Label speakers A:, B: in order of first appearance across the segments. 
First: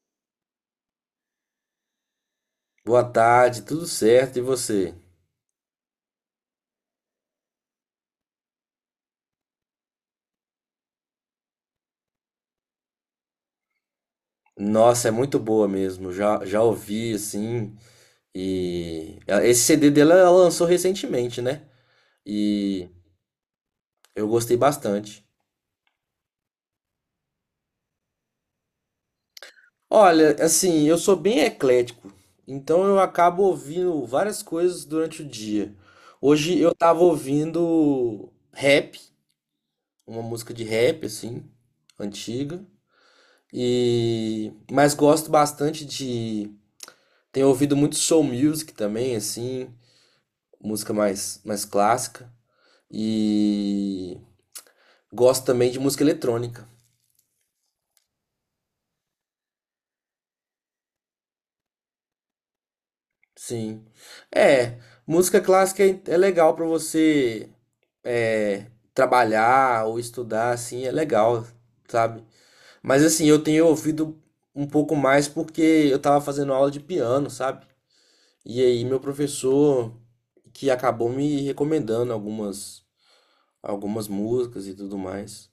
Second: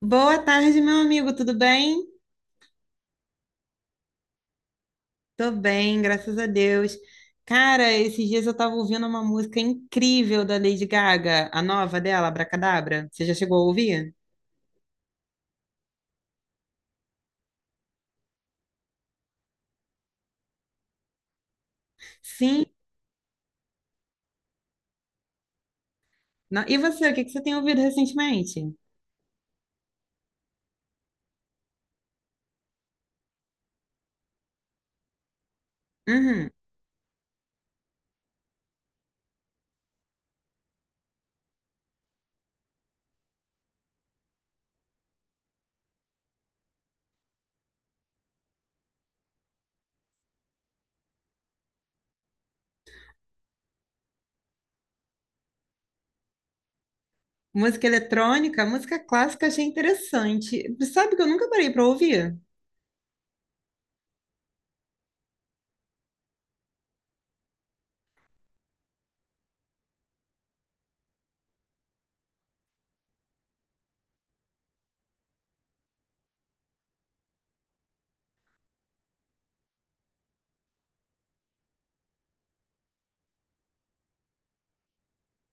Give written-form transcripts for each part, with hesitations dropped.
A: Boa tarde, meu amigo, tudo bem?
B: Boa tarde, tudo certo? E você?
A: Tô bem, graças a Deus. Cara, esses dias eu tava ouvindo uma música incrível da Lady Gaga, a nova dela, Abracadabra. Você já chegou a ouvir?
B: Nossa, é muito boa mesmo. Já ouvi assim. E esse CD dela ela lançou recentemente, né?
A: Sim.
B: E eu gostei bastante.
A: E você, o que que você tem ouvido recentemente?
B: Olha, assim, eu sou bem eclético, então eu acabo ouvindo várias coisas durante o dia.
A: Uhum.
B: Hoje eu tava ouvindo rap, uma música de rap assim, antiga. E mas gosto bastante de tenho ouvido muito soul music também, assim. Música mais clássica. E gosto também de música eletrônica.
A: Música eletrônica, música clássica, achei interessante. Sabe que eu nunca parei pra ouvir?
B: Sim. É, música clássica é legal pra você, é, trabalhar ou estudar, assim, é legal, sabe? Mas assim, eu tenho ouvido um pouco mais porque eu tava fazendo aula de piano, sabe? E aí meu professor que acabou me recomendando algumas músicas e tudo mais.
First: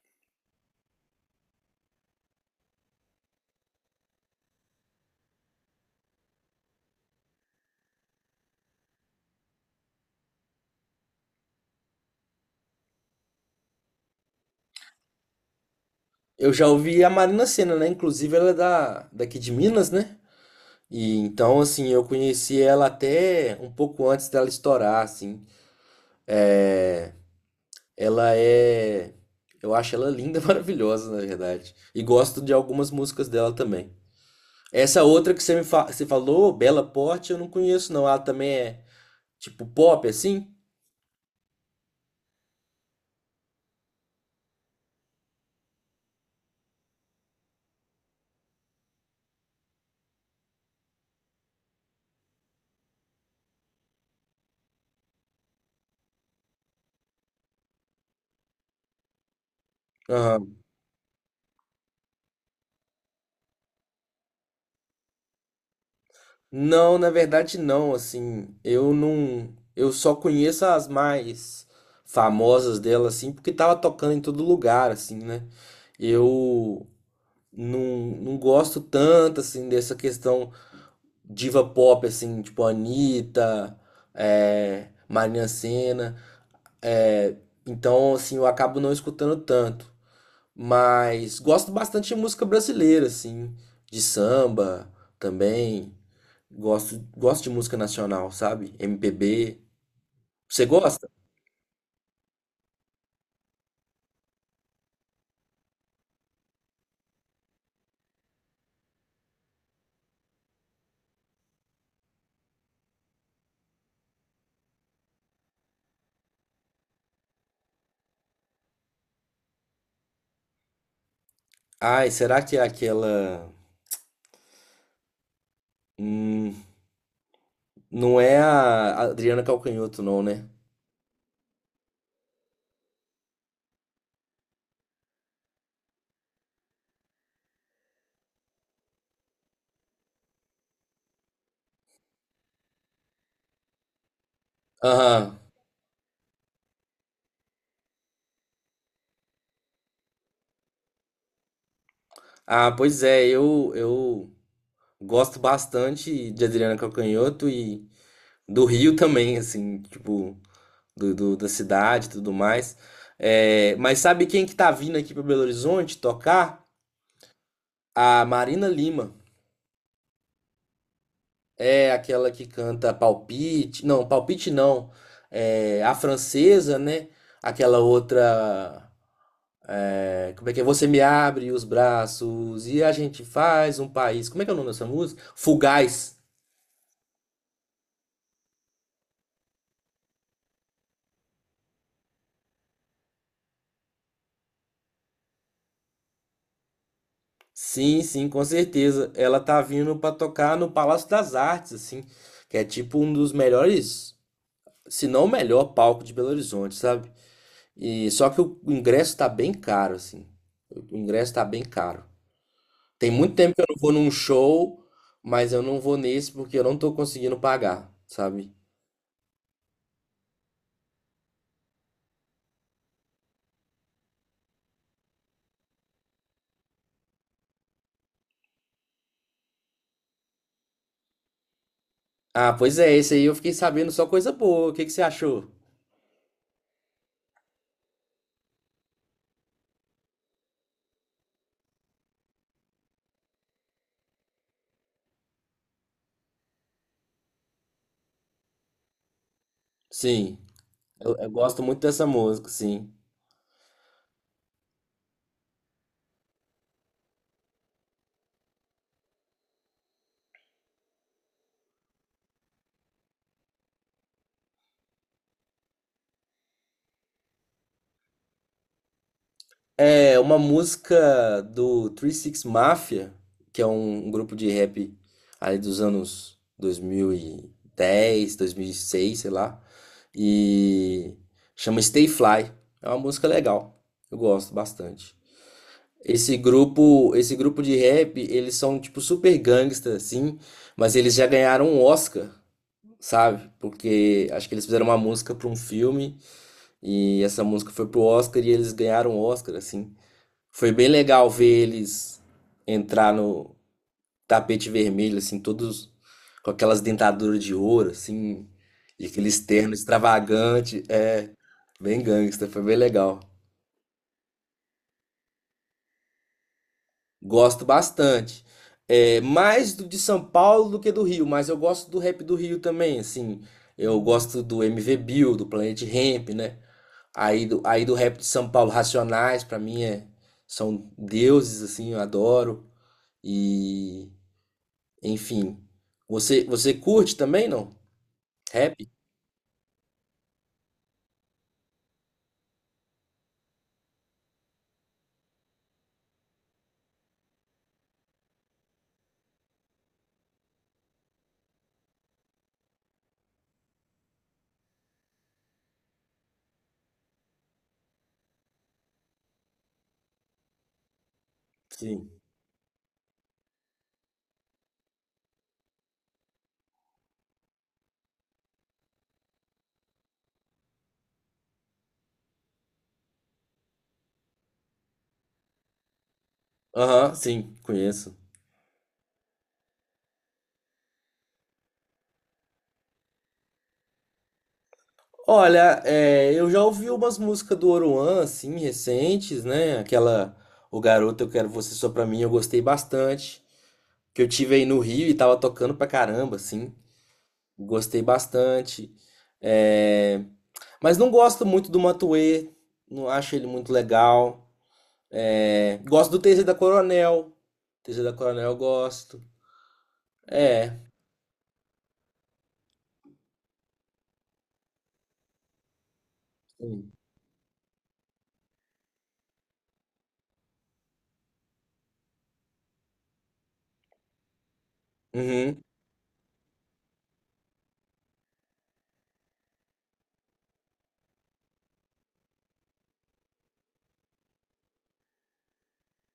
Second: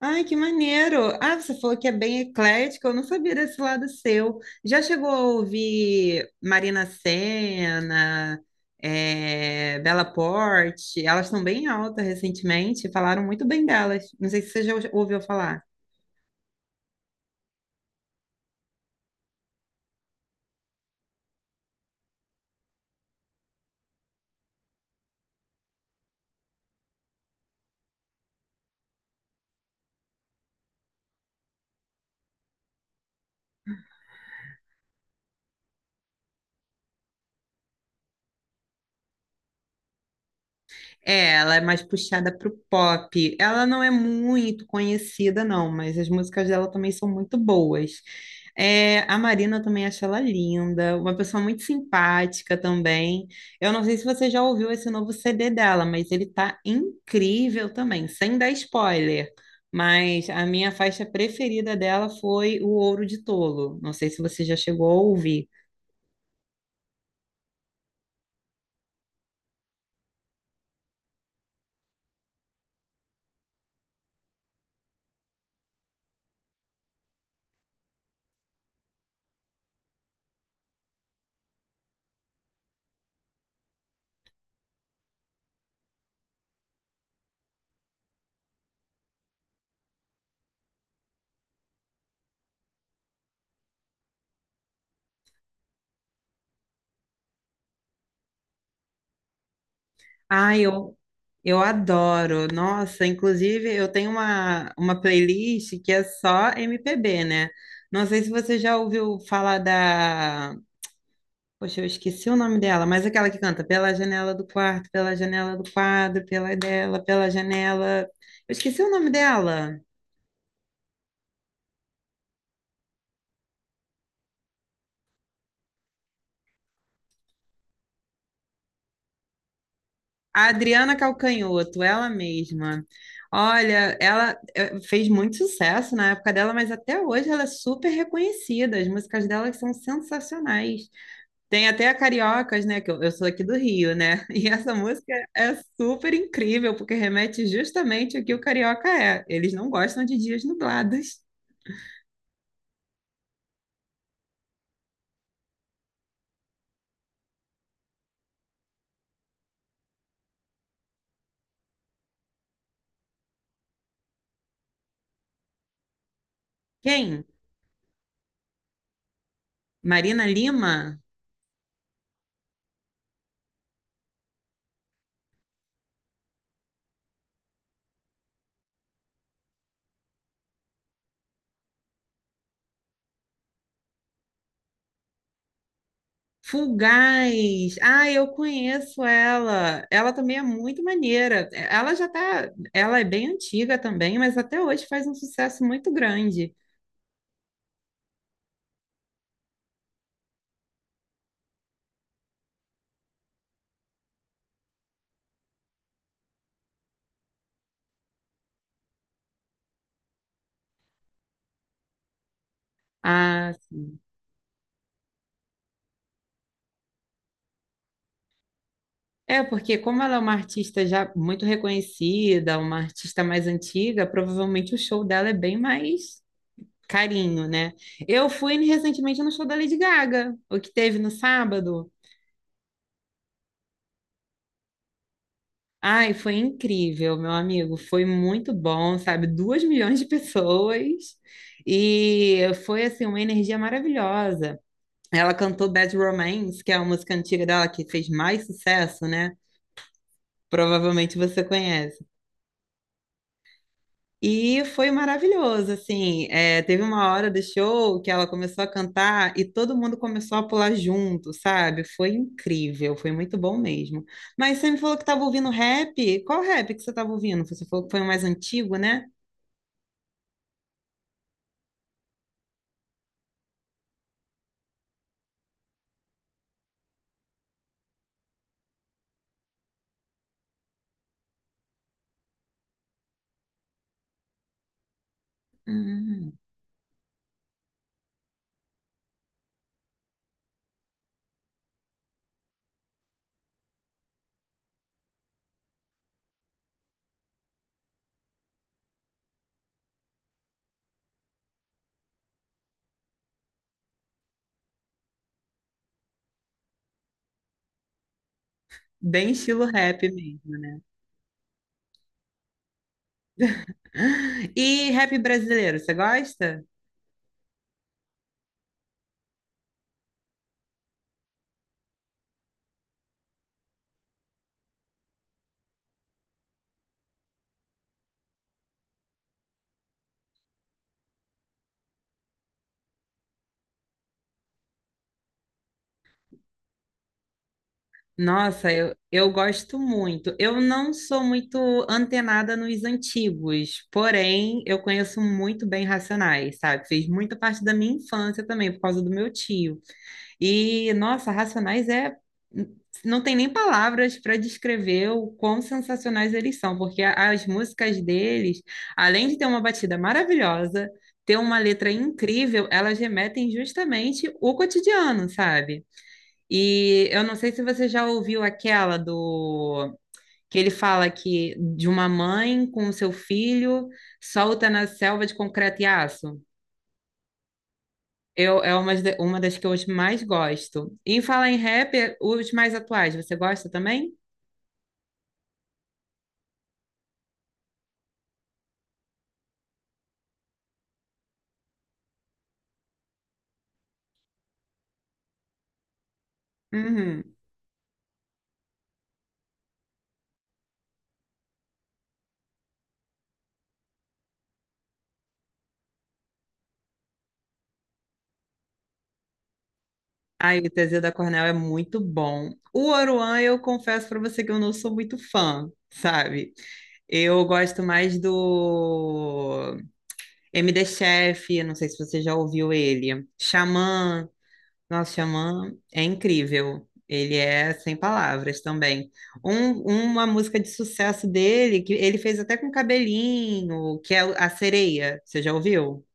A: Ai, que maneiro! Ah, você falou que é bem eclético, eu não sabia desse lado seu. Já chegou a ouvir Marina Sena, Bela Porte? Elas estão bem alta recentemente, falaram muito bem delas. Não sei se você já ouviu falar.
B: Eu já ouvi a Marina Sena, né? Inclusive ela é daqui de Minas, né? E então, assim, eu conheci ela até um pouco antes dela estourar, assim. Ela é. Eu acho ela linda, maravilhosa, na verdade. E gosto de algumas músicas dela também. Essa outra que você você falou, Bela Porte, eu não conheço, não. Ela também é tipo pop, assim?
A: É, ela é mais puxada pro pop. Ela não é muito conhecida, não, mas as músicas dela também são muito boas. É, a Marina eu também acho ela linda, uma pessoa muito simpática também. Eu não sei se você já ouviu esse novo CD dela, mas ele tá incrível também, sem dar spoiler. Mas a minha faixa preferida dela foi O Ouro de Tolo. Não sei se você já chegou a ouvir.
B: Não, na verdade não, assim, eu não, eu só conheço as mais famosas dela, assim, porque tava tocando em todo lugar, assim, né? Eu não, não gosto tanto, assim, dessa questão diva pop, assim, tipo Anitta, é, Marina Sena, é, então, assim, eu acabo não escutando tanto, mas gosto bastante de música brasileira, assim, de samba também. Gosto de música nacional, sabe? MPB.
A: Ah,
B: Você gosta?
A: eu adoro. Nossa, inclusive eu tenho uma playlist que é só MPB, né? Não sei se você já ouviu falar da. Poxa, eu esqueci o nome dela, mas aquela que canta Pela janela do quarto, pela janela do quadro, pela dela, pela janela. Eu esqueci o nome dela.
B: Ai, será que é aquela. Hum, não é a Adriana Calcanhoto, não,
A: A
B: né?
A: Adriana Calcanhoto, ela mesma. Olha, ela fez muito sucesso na época dela, mas até hoje ela é super reconhecida. As músicas dela são sensacionais. Tem até a Cariocas, né? Que eu sou aqui do Rio, né? E essa música
B: Aham.
A: é super incrível, porque remete justamente ao que o carioca é. Eles não gostam de dias nublados.
B: Ah, pois é, eu gosto bastante de Adriana Calcanhoto e do Rio também, assim, tipo, da cidade e tudo mais. É, mas sabe quem que tá vindo aqui para Belo Horizonte tocar?
A: Quem?
B: A Marina Lima.
A: Marina Lima?
B: É aquela que canta Palpite. Não, Palpite não. É a francesa, né? Aquela outra. É, como é que é? Você me abre os braços e a gente faz um país. Como é que é o nome dessa música? Fugaz.
A: Fulgaz! Ah, eu conheço ela. Ela também é muito maneira. Ela já tá. Ela é bem antiga também, mas até hoje faz um sucesso muito grande.
B: Sim, sim, com certeza. Ela tá vindo pra tocar no Palácio das Artes, assim. Que é tipo um dos melhores, se não o melhor palco de Belo Horizonte, sabe? E só que o ingresso tá bem caro, assim. O ingresso tá bem caro. Tem muito
A: Ah,
B: tempo que eu não vou num show, mas eu não vou nesse porque eu não tô conseguindo pagar, sabe?
A: é, porque como ela é uma artista já muito reconhecida, uma artista mais antiga, provavelmente o show dela é bem mais carinho, né? Eu fui recentemente no show da Lady Gaga, o que teve no sábado.
B: Ah, pois é, esse aí eu fiquei sabendo só coisa boa. O que que você achou?
A: Ai, foi incrível, meu amigo. Foi muito bom, sabe? 2 milhões de pessoas. E foi, assim, uma energia maravilhosa. Ela cantou Bad Romance, que é a música antiga dela que fez mais sucesso, né?
B: Sim,
A: Provavelmente
B: eu
A: você
B: gosto muito
A: conhece.
B: dessa música, sim.
A: E foi maravilhoso, assim, é, teve uma hora do show que ela começou a cantar e todo mundo começou a pular junto, sabe? Foi incrível, foi muito bom mesmo. Mas você me falou que estava ouvindo rap, qual rap que você estava ouvindo? Você falou que foi o mais antigo, né?
B: É uma música do 36 Mafia, que é um grupo de rap ali dos anos 2010, 2006, sei lá. E chama Stay Fly. É uma música legal. Eu gosto bastante.
A: Hum,
B: Esse grupo de rap, eles são tipo super gangsta, assim, mas eles já ganharam um Oscar, sabe? Porque acho que eles fizeram uma música para um filme e essa música foi pro Oscar e eles ganharam um Oscar, assim. Foi bem legal ver eles entrar no tapete vermelho, assim, todos com aquelas dentaduras de ouro, assim, e
A: bem
B: aquele
A: estilo
B: terno
A: rap mesmo.
B: extravagante, é, bem gangsta, foi bem legal.
A: E rap brasileiro, você gosta?
B: Gosto bastante. É, mais do de São Paulo do que do Rio, mas eu gosto do rap do Rio também, assim. Eu gosto do MV Bill, do Planet Hemp, né? Aí do rap de São Paulo, Racionais, pra mim são deuses, assim, eu adoro. E, enfim. Você curte também, não?
A: Nossa,
B: Rap?
A: eu gosto muito. Eu não sou muito antenada nos antigos, porém eu conheço muito bem Racionais, sabe? Fez muita parte da minha infância também, por causa do meu tio. E, nossa, Racionais é. Não tem nem palavras para descrever o quão sensacionais eles são, porque as músicas deles, além de ter uma batida maravilhosa, ter uma letra
B: Sim.
A: incrível, elas remetem justamente o cotidiano, sabe? E eu não sei se você já ouviu aquela do que ele fala que de uma mãe com o seu filho solta na selva de concreto e aço.
B: Aham, sim, conheço.
A: Eu, é uma das que eu mais gosto. E em falar em rap, os mais atuais, você gosta também?
B: Olha, é, eu já ouvi umas músicas do Oruan, assim, recentes, né? Aquela O Garoto Eu Quero Você Só Pra Mim, eu gostei bastante. Que eu tive aí no Rio e tava tocando pra caramba, assim.
A: Uhum.
B: Gostei bastante. É, mas não gosto muito do Matuê, não acho ele muito legal. É, gosto do TZ da Coronel. TZ da Coronel eu gosto.
A: Ai, o
B: É.
A: Teseu da Cornel é muito bom. O Oruan, eu confesso para você que eu não sou muito fã, sabe?
B: Sim.
A: Eu gosto mais do MD Chef, não sei se você já ouviu ele. Xamã. Nosso
B: Uhum.
A: xamã é incrível. Ele é sem palavras também. Uma música de sucesso dele, que ele fez até com cabelinho, que é A Sereia. Você já ouviu?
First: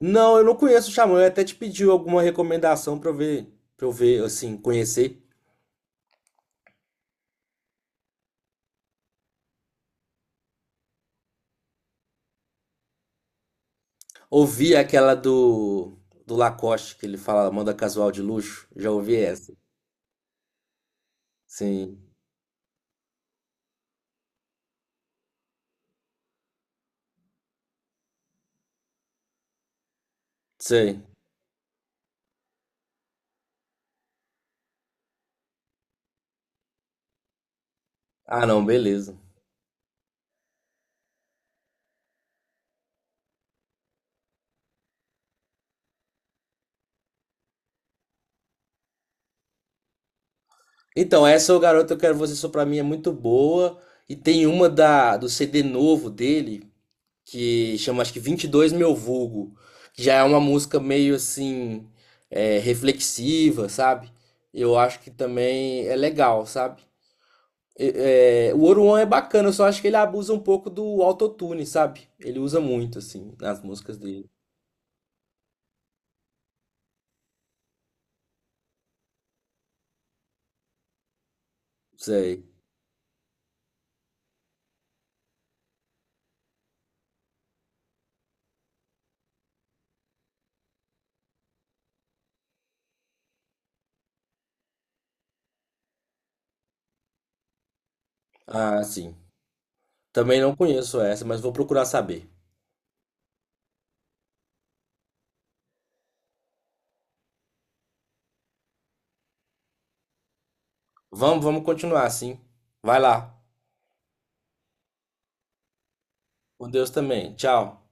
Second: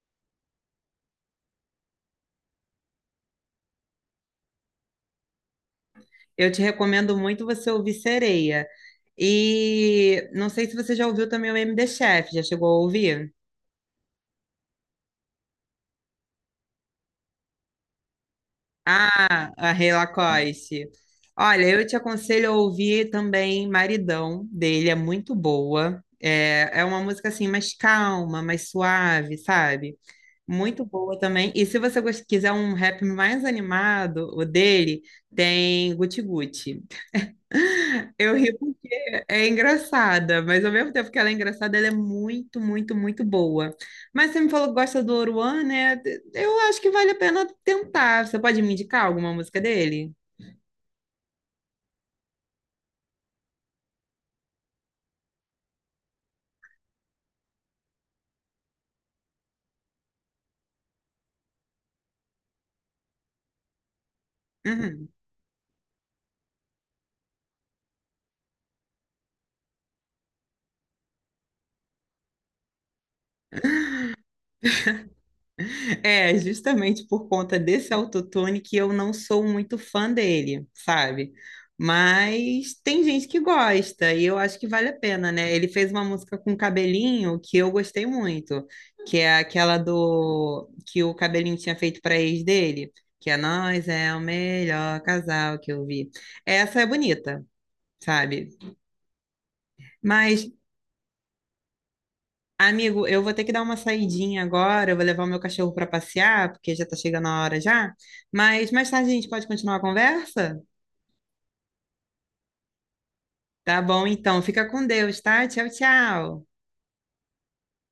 B: Não, eu não conheço o Xamã, eu até te pedi alguma recomendação pra eu ver, assim, conhecer.
A: Eu te recomendo muito você ouvir Sereia. E não sei se você já ouviu também o MD Chef. Já chegou a ouvir?
B: Ouvi aquela do Lacoste, que ele fala moda casual de luxo. Já ouvi
A: Ah,
B: essa.
A: a Rei Lacoste. Olha, eu te
B: Sim,
A: aconselho a ouvir também Maridão dele, é muito boa. É, é uma música assim mais calma, mais suave, sabe? Muito
B: sei.
A: boa também. E se você quiser um rap mais animado, o dele, tem Guti Guti. Eu
B: Ah,
A: ri
B: não, beleza.
A: porque é engraçada, mas ao mesmo tempo que ela é engraçada, ela é muito, muito, muito boa. Mas você me falou que gosta do Oruan, né? Eu acho que vale a pena tentar. Você pode me indicar alguma música dele?
B: Então, essa é o Garoto Eu Quero Você Só Pra Mim é muito boa. E tem uma do CD novo dele, que chama acho que 22 Meu Vulgo, que já é uma música meio assim, é, reflexiva, sabe? Eu acho
A: Mhm.
B: que também é legal, sabe? É, o Oruan é bacana, eu só acho que ele abusa um pouco do autotune, sabe? Ele usa muito, assim, nas músicas dele.
A: É, justamente por conta desse autotune que eu não sou muito fã dele, sabe?
B: Sei.
A: Mas tem gente que gosta e eu acho que vale a pena, né? Ele fez uma música com cabelinho que eu gostei muito, que é aquela do que o cabelinho tinha feito para ex dele, que é Nós é o melhor casal que eu vi. Essa é bonita, sabe?
B: Ah, sim. Também
A: Mas
B: não conheço essa, mas vou procurar saber.
A: amigo, eu vou ter que dar uma saidinha agora, eu vou levar o meu cachorro para passear, porque já tá chegando a hora já. Mas mais tarde a gente pode continuar a conversa?
B: Vamos, vamos continuar assim. Vai lá.
A: Tá bom, então. Fica com Deus, tá? Tchau, tchau.
B: Com Deus também. Tchau.